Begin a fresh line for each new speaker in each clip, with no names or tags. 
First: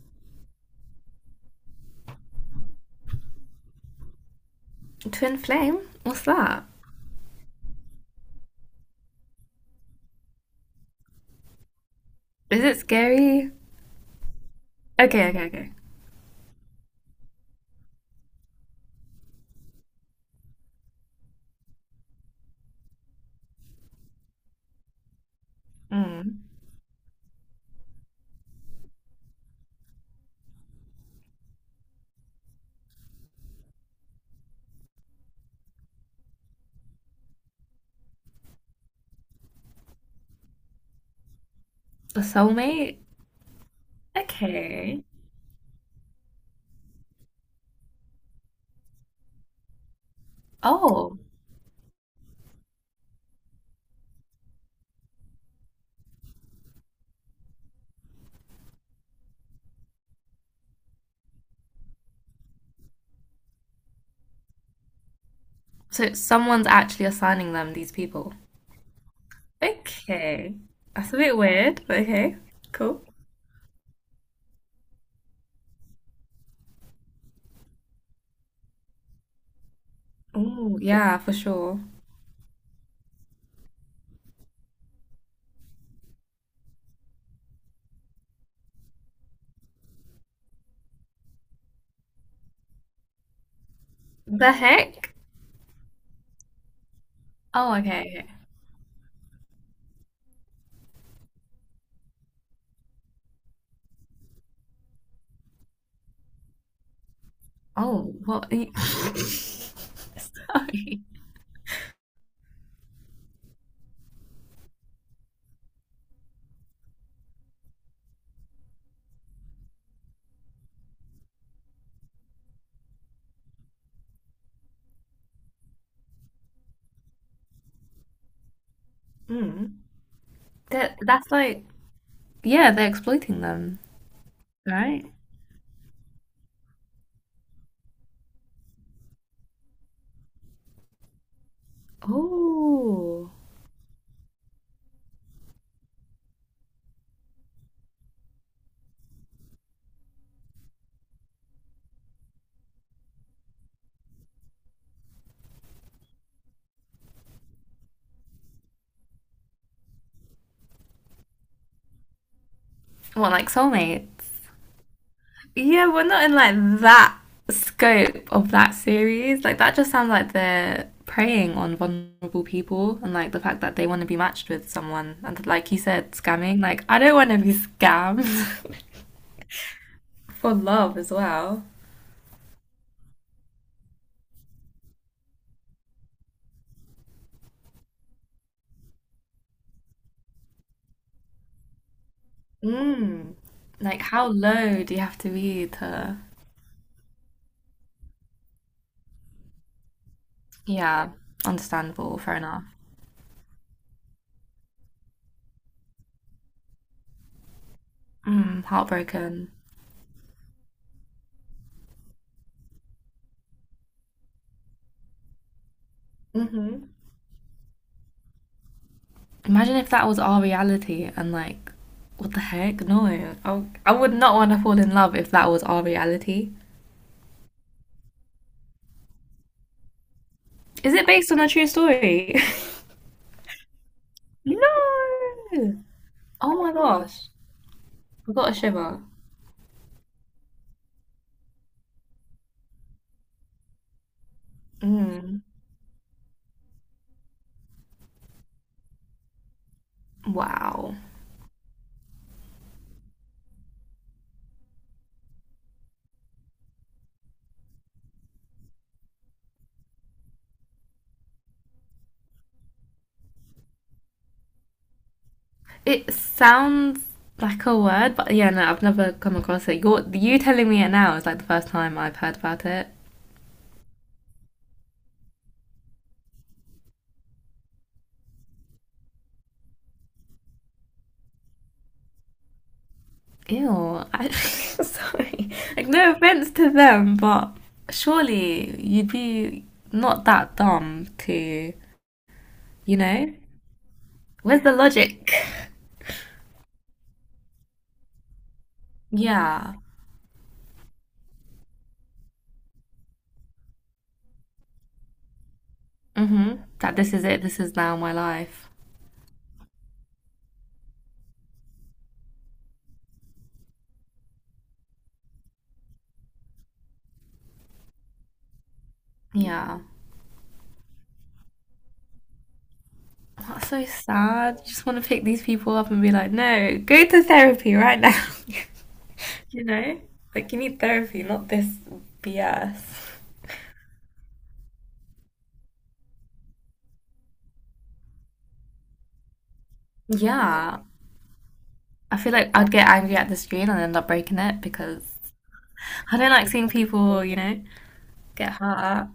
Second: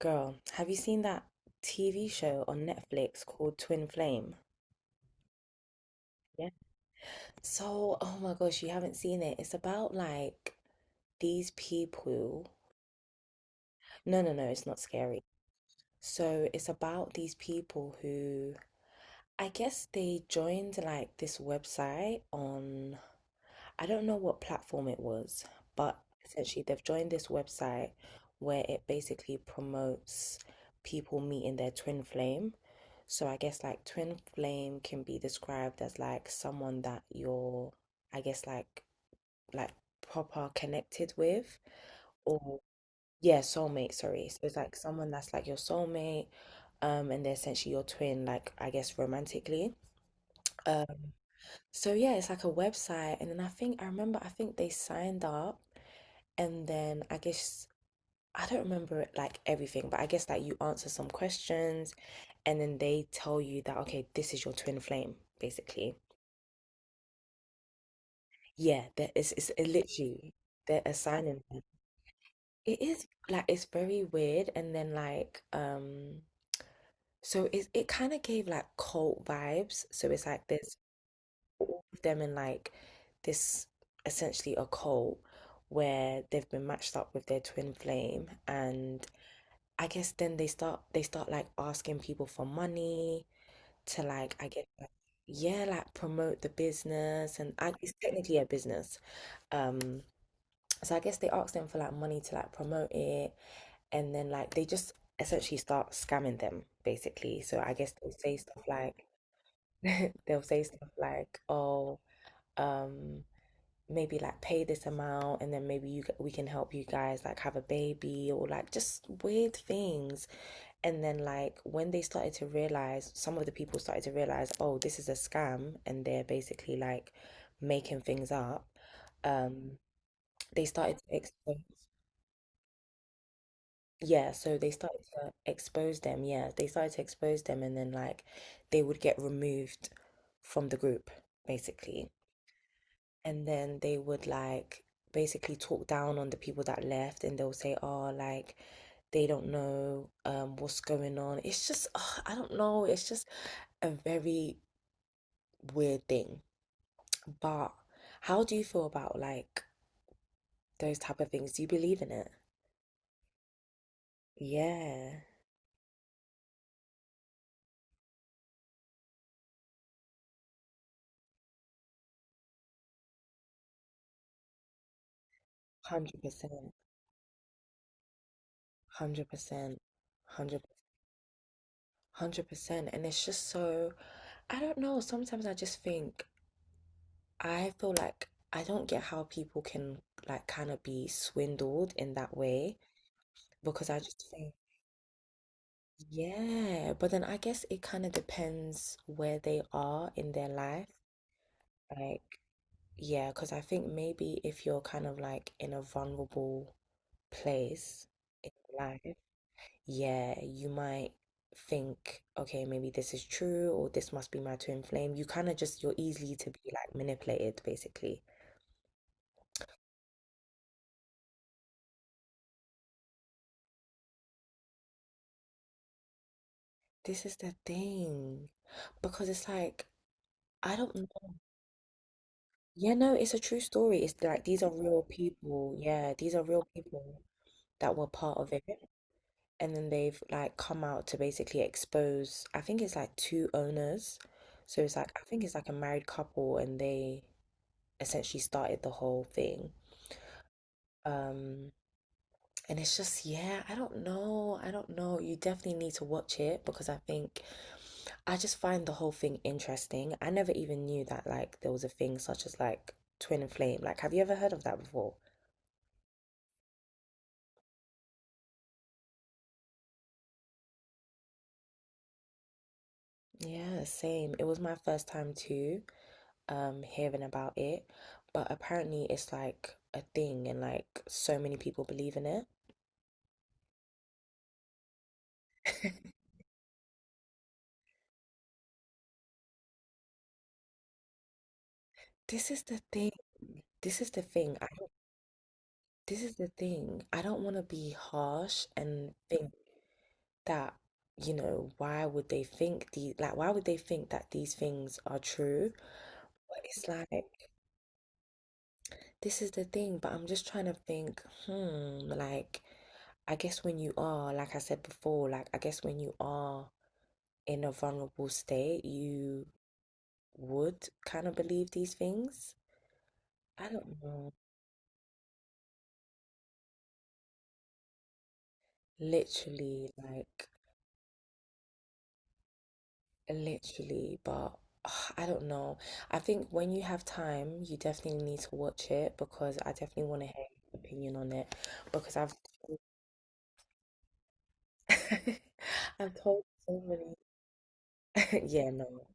Girl, have you seen that TV show on Netflix called Twin Flame?
Twin flame? What's
Yeah.
that?
So, oh my gosh, you haven't seen it. It's about these people.
Is it scary?
No, no, no, it's not scary.
Okay, okay, okay.
So, it's about these people who I guess they joined like this website on I don't know what platform it was, but
Mm.
essentially they've joined this website where it basically promotes people meeting their twin flame. So I guess like twin flame can be described as like someone that you're, I guess like proper connected with
A
or
soulmate?
yeah, soulmate, sorry. So it's like
Okay.
someone that's like your soulmate, and they're essentially your twin, like I guess romantically. Um,
Oh,
so yeah, it's like a website, and then I think I remember I think they signed up, and then I guess I don't remember it, like everything, but I guess like you answer some questions, and then they tell you that okay, this is your twin flame, basically.
so someone's actually assigning them these people.
Yeah, that is it literally
Okay.
they're
That's a bit
assigning them.
weird, but okay.
It
Cool.
is like it's very weird, and then so it kind of gave like cult vibes. So it's like there's
Oh, yeah, for sure.
them in like this essentially a cult where they've been matched up with their twin flame and I guess then they start like asking people for money to like I
The
guess like,
heck?
yeah like promote the business and I,
Oh,
it's
okay, okay.
technically a business um so I guess they ask them for like money to like promote it and then like they just essentially start scamming them basically, so I guess they'll
Oh,
say
what?
stuff like they'll say stuff
Sorry.
like oh um maybe like pay this amount and then maybe you we can help you guys like have a baby or like just weird things. And then like when they started to realize, some of the people started to realize, oh, this is a scam and they're basically like making things up,
Mm.
um they started
That,
to
that's
expose.
like, yeah, they're exploiting them,
Yeah, so they started
right?
to expose them. Yeah, they started to expose them and then like they would get removed from the group basically.
Oh.
And then they would like basically talk down on the people that left and they'll say, oh, like they don't know what's going on. It's just ugh, I don't know, it's just a very weird thing. But how do you feel about like those type of things? Do you believe in it?
What, like soulmates?
Yeah.
Yeah, we're not in like that scope of that series. Like that just sounds like they're preying on vulnerable people, and like the fact that they want to be matched with someone, and like you said, scamming.
100%.
Like I don't want to be scammed
100%.
for
100%.
love as well.
100%. And it's just so I don't know, sometimes I just think I feel like I don't get how people can like kind of be swindled in that way
Mm.
because I
Like how
just think,
low do you have to be to?
yeah, but then I guess it kind of depends where they are in their life.
Yeah, understandable. Fair
Like,
enough.
yeah, because I think maybe if you're kind of like in a vulnerable place in
Mm,
life,
heartbroken.
yeah, you might think, okay, maybe this is true or this must be my twin flame. You kind of just, you're easy to be
Mm-hmm.
like manipulated basically.
Imagine if that was our reality and like, what the heck? No, I would not want to fall in love if that was our reality.
This is the thing. Because it's like, I don't
Is it based
know.
on a true story?
Yeah, no, it's a true story. It's like these
no!
are real people. Yeah, these are
Oh
real
my
people
gosh.
that were
I
part
got
of
a
it.
shiver.
And then they've like come out to basically expose, I think it's like two owners. So it's like, I
Mm.
think it's like a married couple and they essentially started the whole thing.
Wow.
Um, And it's just, yeah, I don't know. I don't know. You definitely need to watch it because I think I just find the whole thing interesting. I never even knew that like there was a thing such as like twin flame. Like, have you ever heard of that before?
It sounds like a word, but yeah, no, I've never come across it. You telling me it now is like the first time I've heard about it.
Yeah, same. It was my first time too, hearing about it. But apparently it's like a thing and like so many people believe in it.
Ew. I, sorry. Like, no offense to them, but surely you'd be not that dumb to,
This is the
you
thing.
know?
This is the thing.
Where's
I
the
don't,
logic?
this is the thing. I don't want to be harsh and think
Yeah.
that, you know, why would they think the like why would they think that these things are true?
Mm-hmm.
But it's
That
like
this is it. This is now my life.
this is the thing, but I'm just trying to think, hmm, like I guess when you are, like I said before, like I guess when you are in a vulnerable state, you
Yeah.
would kind of believe these things. I
That's so
don't know.
sad. You just want to pick these people up and be like, no, go to therapy right now. You
Literally,
know?
like
Like, you need therapy, not this BS.
literally, but ugh, I don't know. I think when you have time, you definitely need to watch it because I definitely want to hear
Yeah.
your opinion on it because
I feel
I've
like I'd get angry at the screen and end up breaking it because
I've
I don't
told
like seeing
so many.
people, you know, get
Yeah,
hurt.
no,
At.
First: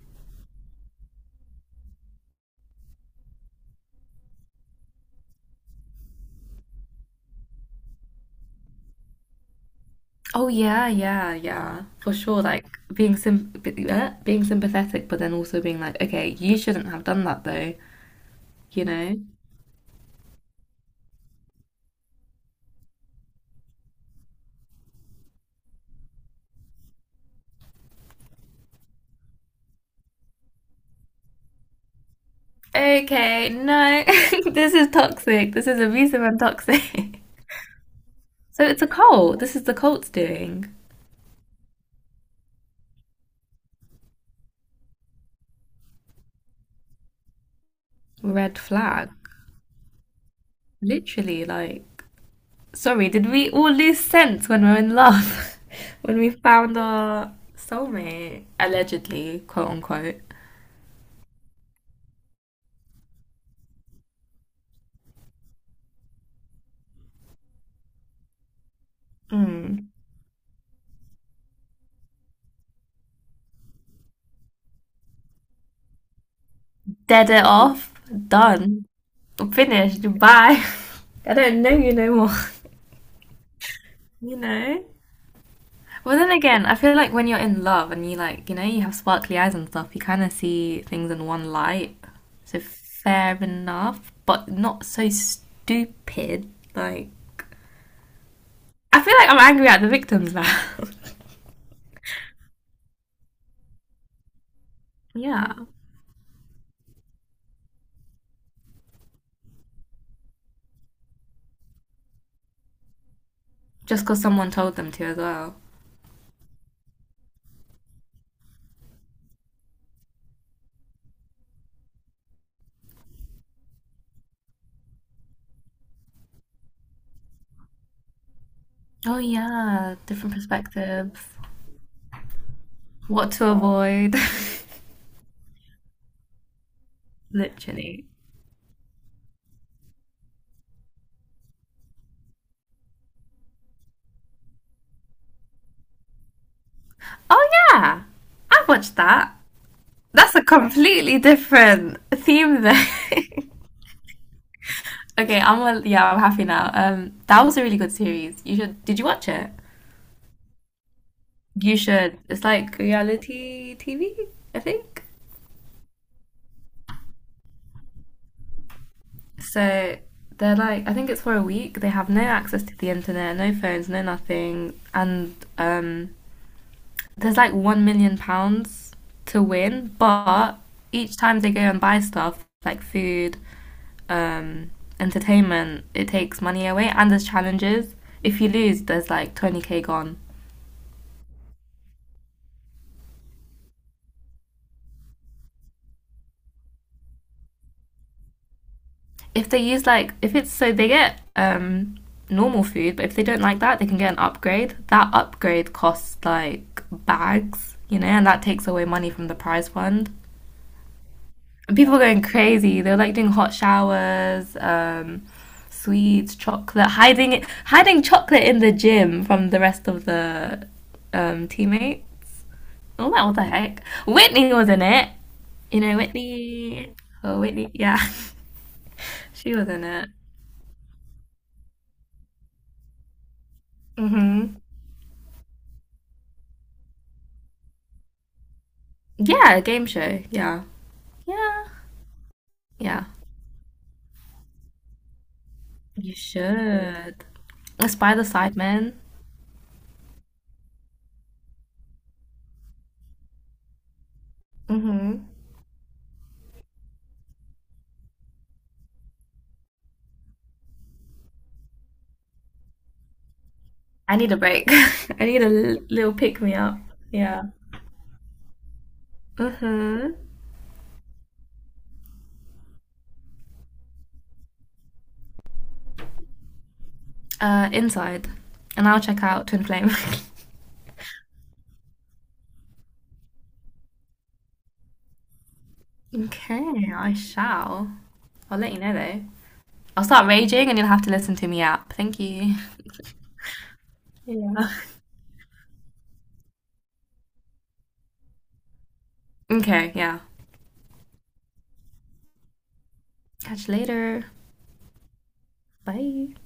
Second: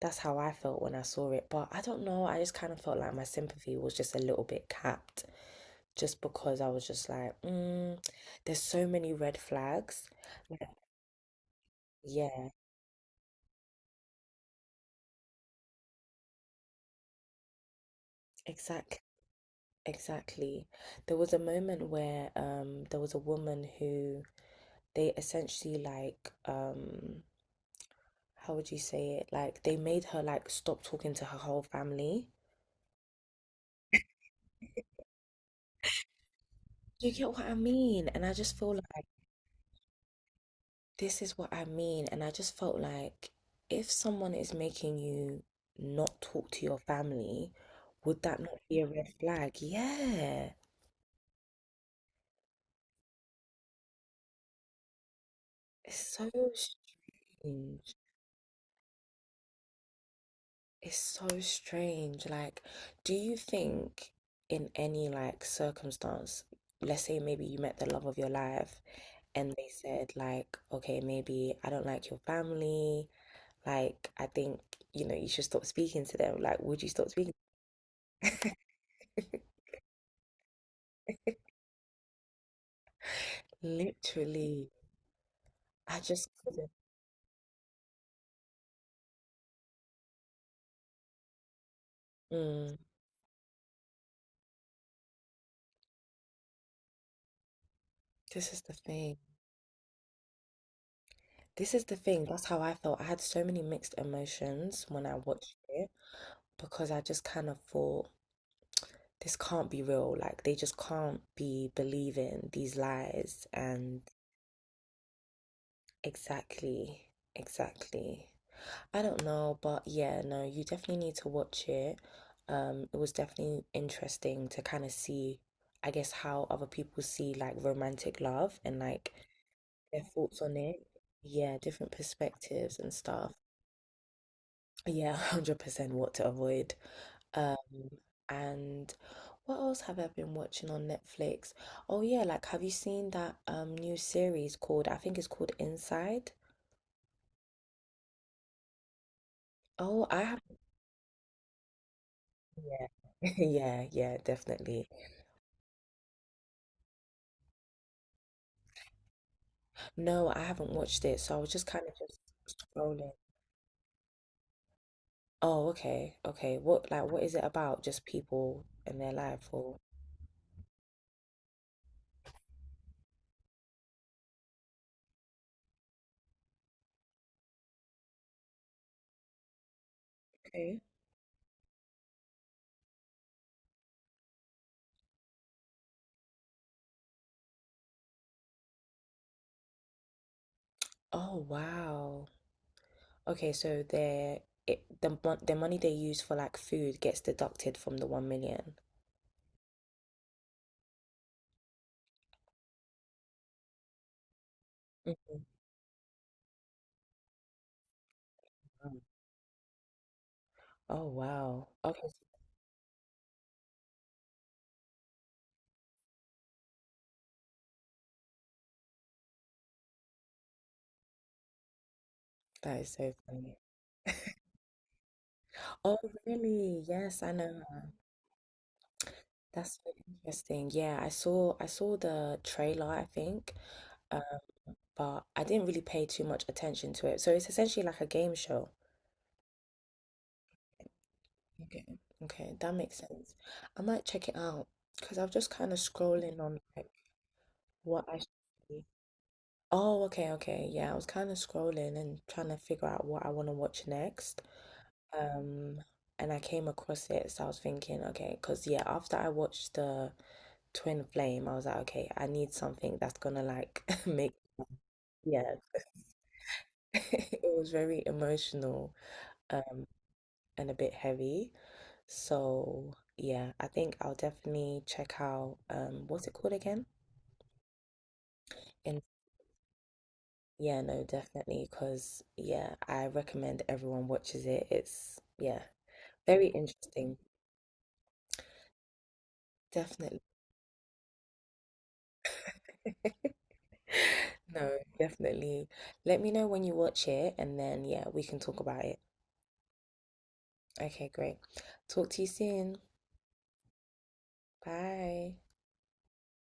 that's how I felt when I saw it. But I don't know. I just kind of felt like my sympathy was just a little bit capped, just because I was just like, mm, there's so many red flags.
Oh
Like,
yeah, yeah, yeah, for sure.
yeah,
Like being sym- being sympathetic, but then also being like, okay, you shouldn't have done that though, you
exact,
know.
exactly. There was a moment where there was a woman who they essentially how would you say it? Like they made her like stop talking to her whole family.
Okay, no, this is toxic. This is abusive and
Do you
toxic.
get what I mean? And I just
So
feel
it's a
like
cult. This is the cult's doing.
this is what I mean. And I just felt like if someone is making you not talk to your family, would that not
Red
be a
flag.
red flag? Yeah.
Literally, like, sorry, did we all lose sense when we were in love?
It's
When
so
we found our
strange.
soulmate, allegedly, quote unquote.
It's so strange. Like, do you think in any like circumstance, let's say maybe you met the love of your life and they
Mm.
said like okay maybe I don't like your family, like I think you know you should stop speaking to them, like would you stop
Dead
speaking
it off, done, finished, bye. I don't know you no more, you
literally
know?
I
Well,
just
then again,
couldn't
I feel like when you're in love and you like, you know, you have sparkly eyes and stuff, you kind of see things in one light. So
mm,
fair enough, but not so stupid. Like,
this is the
I feel
thing,
like I'm angry at the victims now.
this is the thing, that's how I felt, I had so many mixed emotions when I
Yeah,
watched it because I just kind of thought this can't be real, like they just can't be believing these lies and
just because someone told them to as well.
exactly exactly. I don't know, but yeah, no, you definitely need to watch it. It was definitely interesting to kind of see, I guess, how other people see like romantic love and like
Oh yeah,
their
different
thoughts on it.
perspectives.
Yeah, different perspectives and
What
stuff.
to avoid.
Yeah, 100% what to avoid. Um,
Literally.
and what else have I been watching on Netflix? Oh yeah, like have you seen that new series called, I think it's called Inside?
Oh yeah, I watched that.
Oh, I
That's
have,
a completely different theme though.
yeah. Yeah, yeah, definitely.
Okay, I'm well, yeah, I'm happy now. That was a really good series. You should. Did you watch it?
No, I haven't watched it, so I was just
You
kind of
should.
just
It's like
scrolling.
reality TV, I think.
Oh, okay, okay. What like what is it about? Just people and their life, or
So they're like, I think it's for a week. They have no access to the internet, no phones, no nothing, and there's like £1,000,000 to win, but
Okay.
each time they go and buy stuff like food um, entertainment, it takes money away and there's challenges. If you lose, there's like 20K gone.
Oh wow. Okay, so their it the the money they use for like food gets deducted from the 1 million.
If they use like, if it's so they get normal food, but if they don't like that, they can get an upgrade. That
Mhm.
upgrade costs like bags, you know, and that takes away
Mm.
money from the prize fund.
Oh wow.
And people are
Okay,
going
so
crazy. They are like doing hot showers, sweets, chocolate, hiding it, hiding chocolate in the gym from the rest of the teammates.
that is
Oh,
so
well, what the
funny.
heck? Whitney was in it. You know,
Oh really?
Whitney.
Yes, I
Oh,
know
Whitney.
her.
Yeah. She was
That's
in
so
it.
interesting. Yeah, I saw the trailer, I think,
Mm-hmm.
but I didn't really pay too much attention to it. So it's essentially like a game show.
Yeah, a game show. Yeah. Yeah.
Okay. Okay, that makes
Yeah.
sense. I might check it out because I was just kind of
You
scrolling on like
should. Let's
what
buy
I
the
should
side
see.
man.
Oh, okay, okay. Yeah, I was kind of scrolling and trying to figure out what I want to watch next.
Mm-hmm.
Um, and I came across it, so I was thinking, okay, because yeah, after I watched the Twin Flame, I was like, okay, I need something that's gonna like
I
make,
need a break. I need
yeah.
a little pick me up. Yeah.
It was very emotional
Mm-hmm.
and a bit heavy. So yeah, I think I'll definitely check out what's it called again?
Inside. And I'll
And
check out Twin Flame.
yeah, no, definitely, because yeah, I recommend everyone watches it. It's yeah, very
Okay, I
interesting.
shall. I'll let you know though. I'll
Definitely.
start raging and you'll have to listen to me up. Thank you. Yeah.
No, definitely. Let me know when you watch it and then yeah, we can talk about it.
Okay, yeah.
Okay, great. Talk to you soon.
Catch you later.
Bye.
Bye.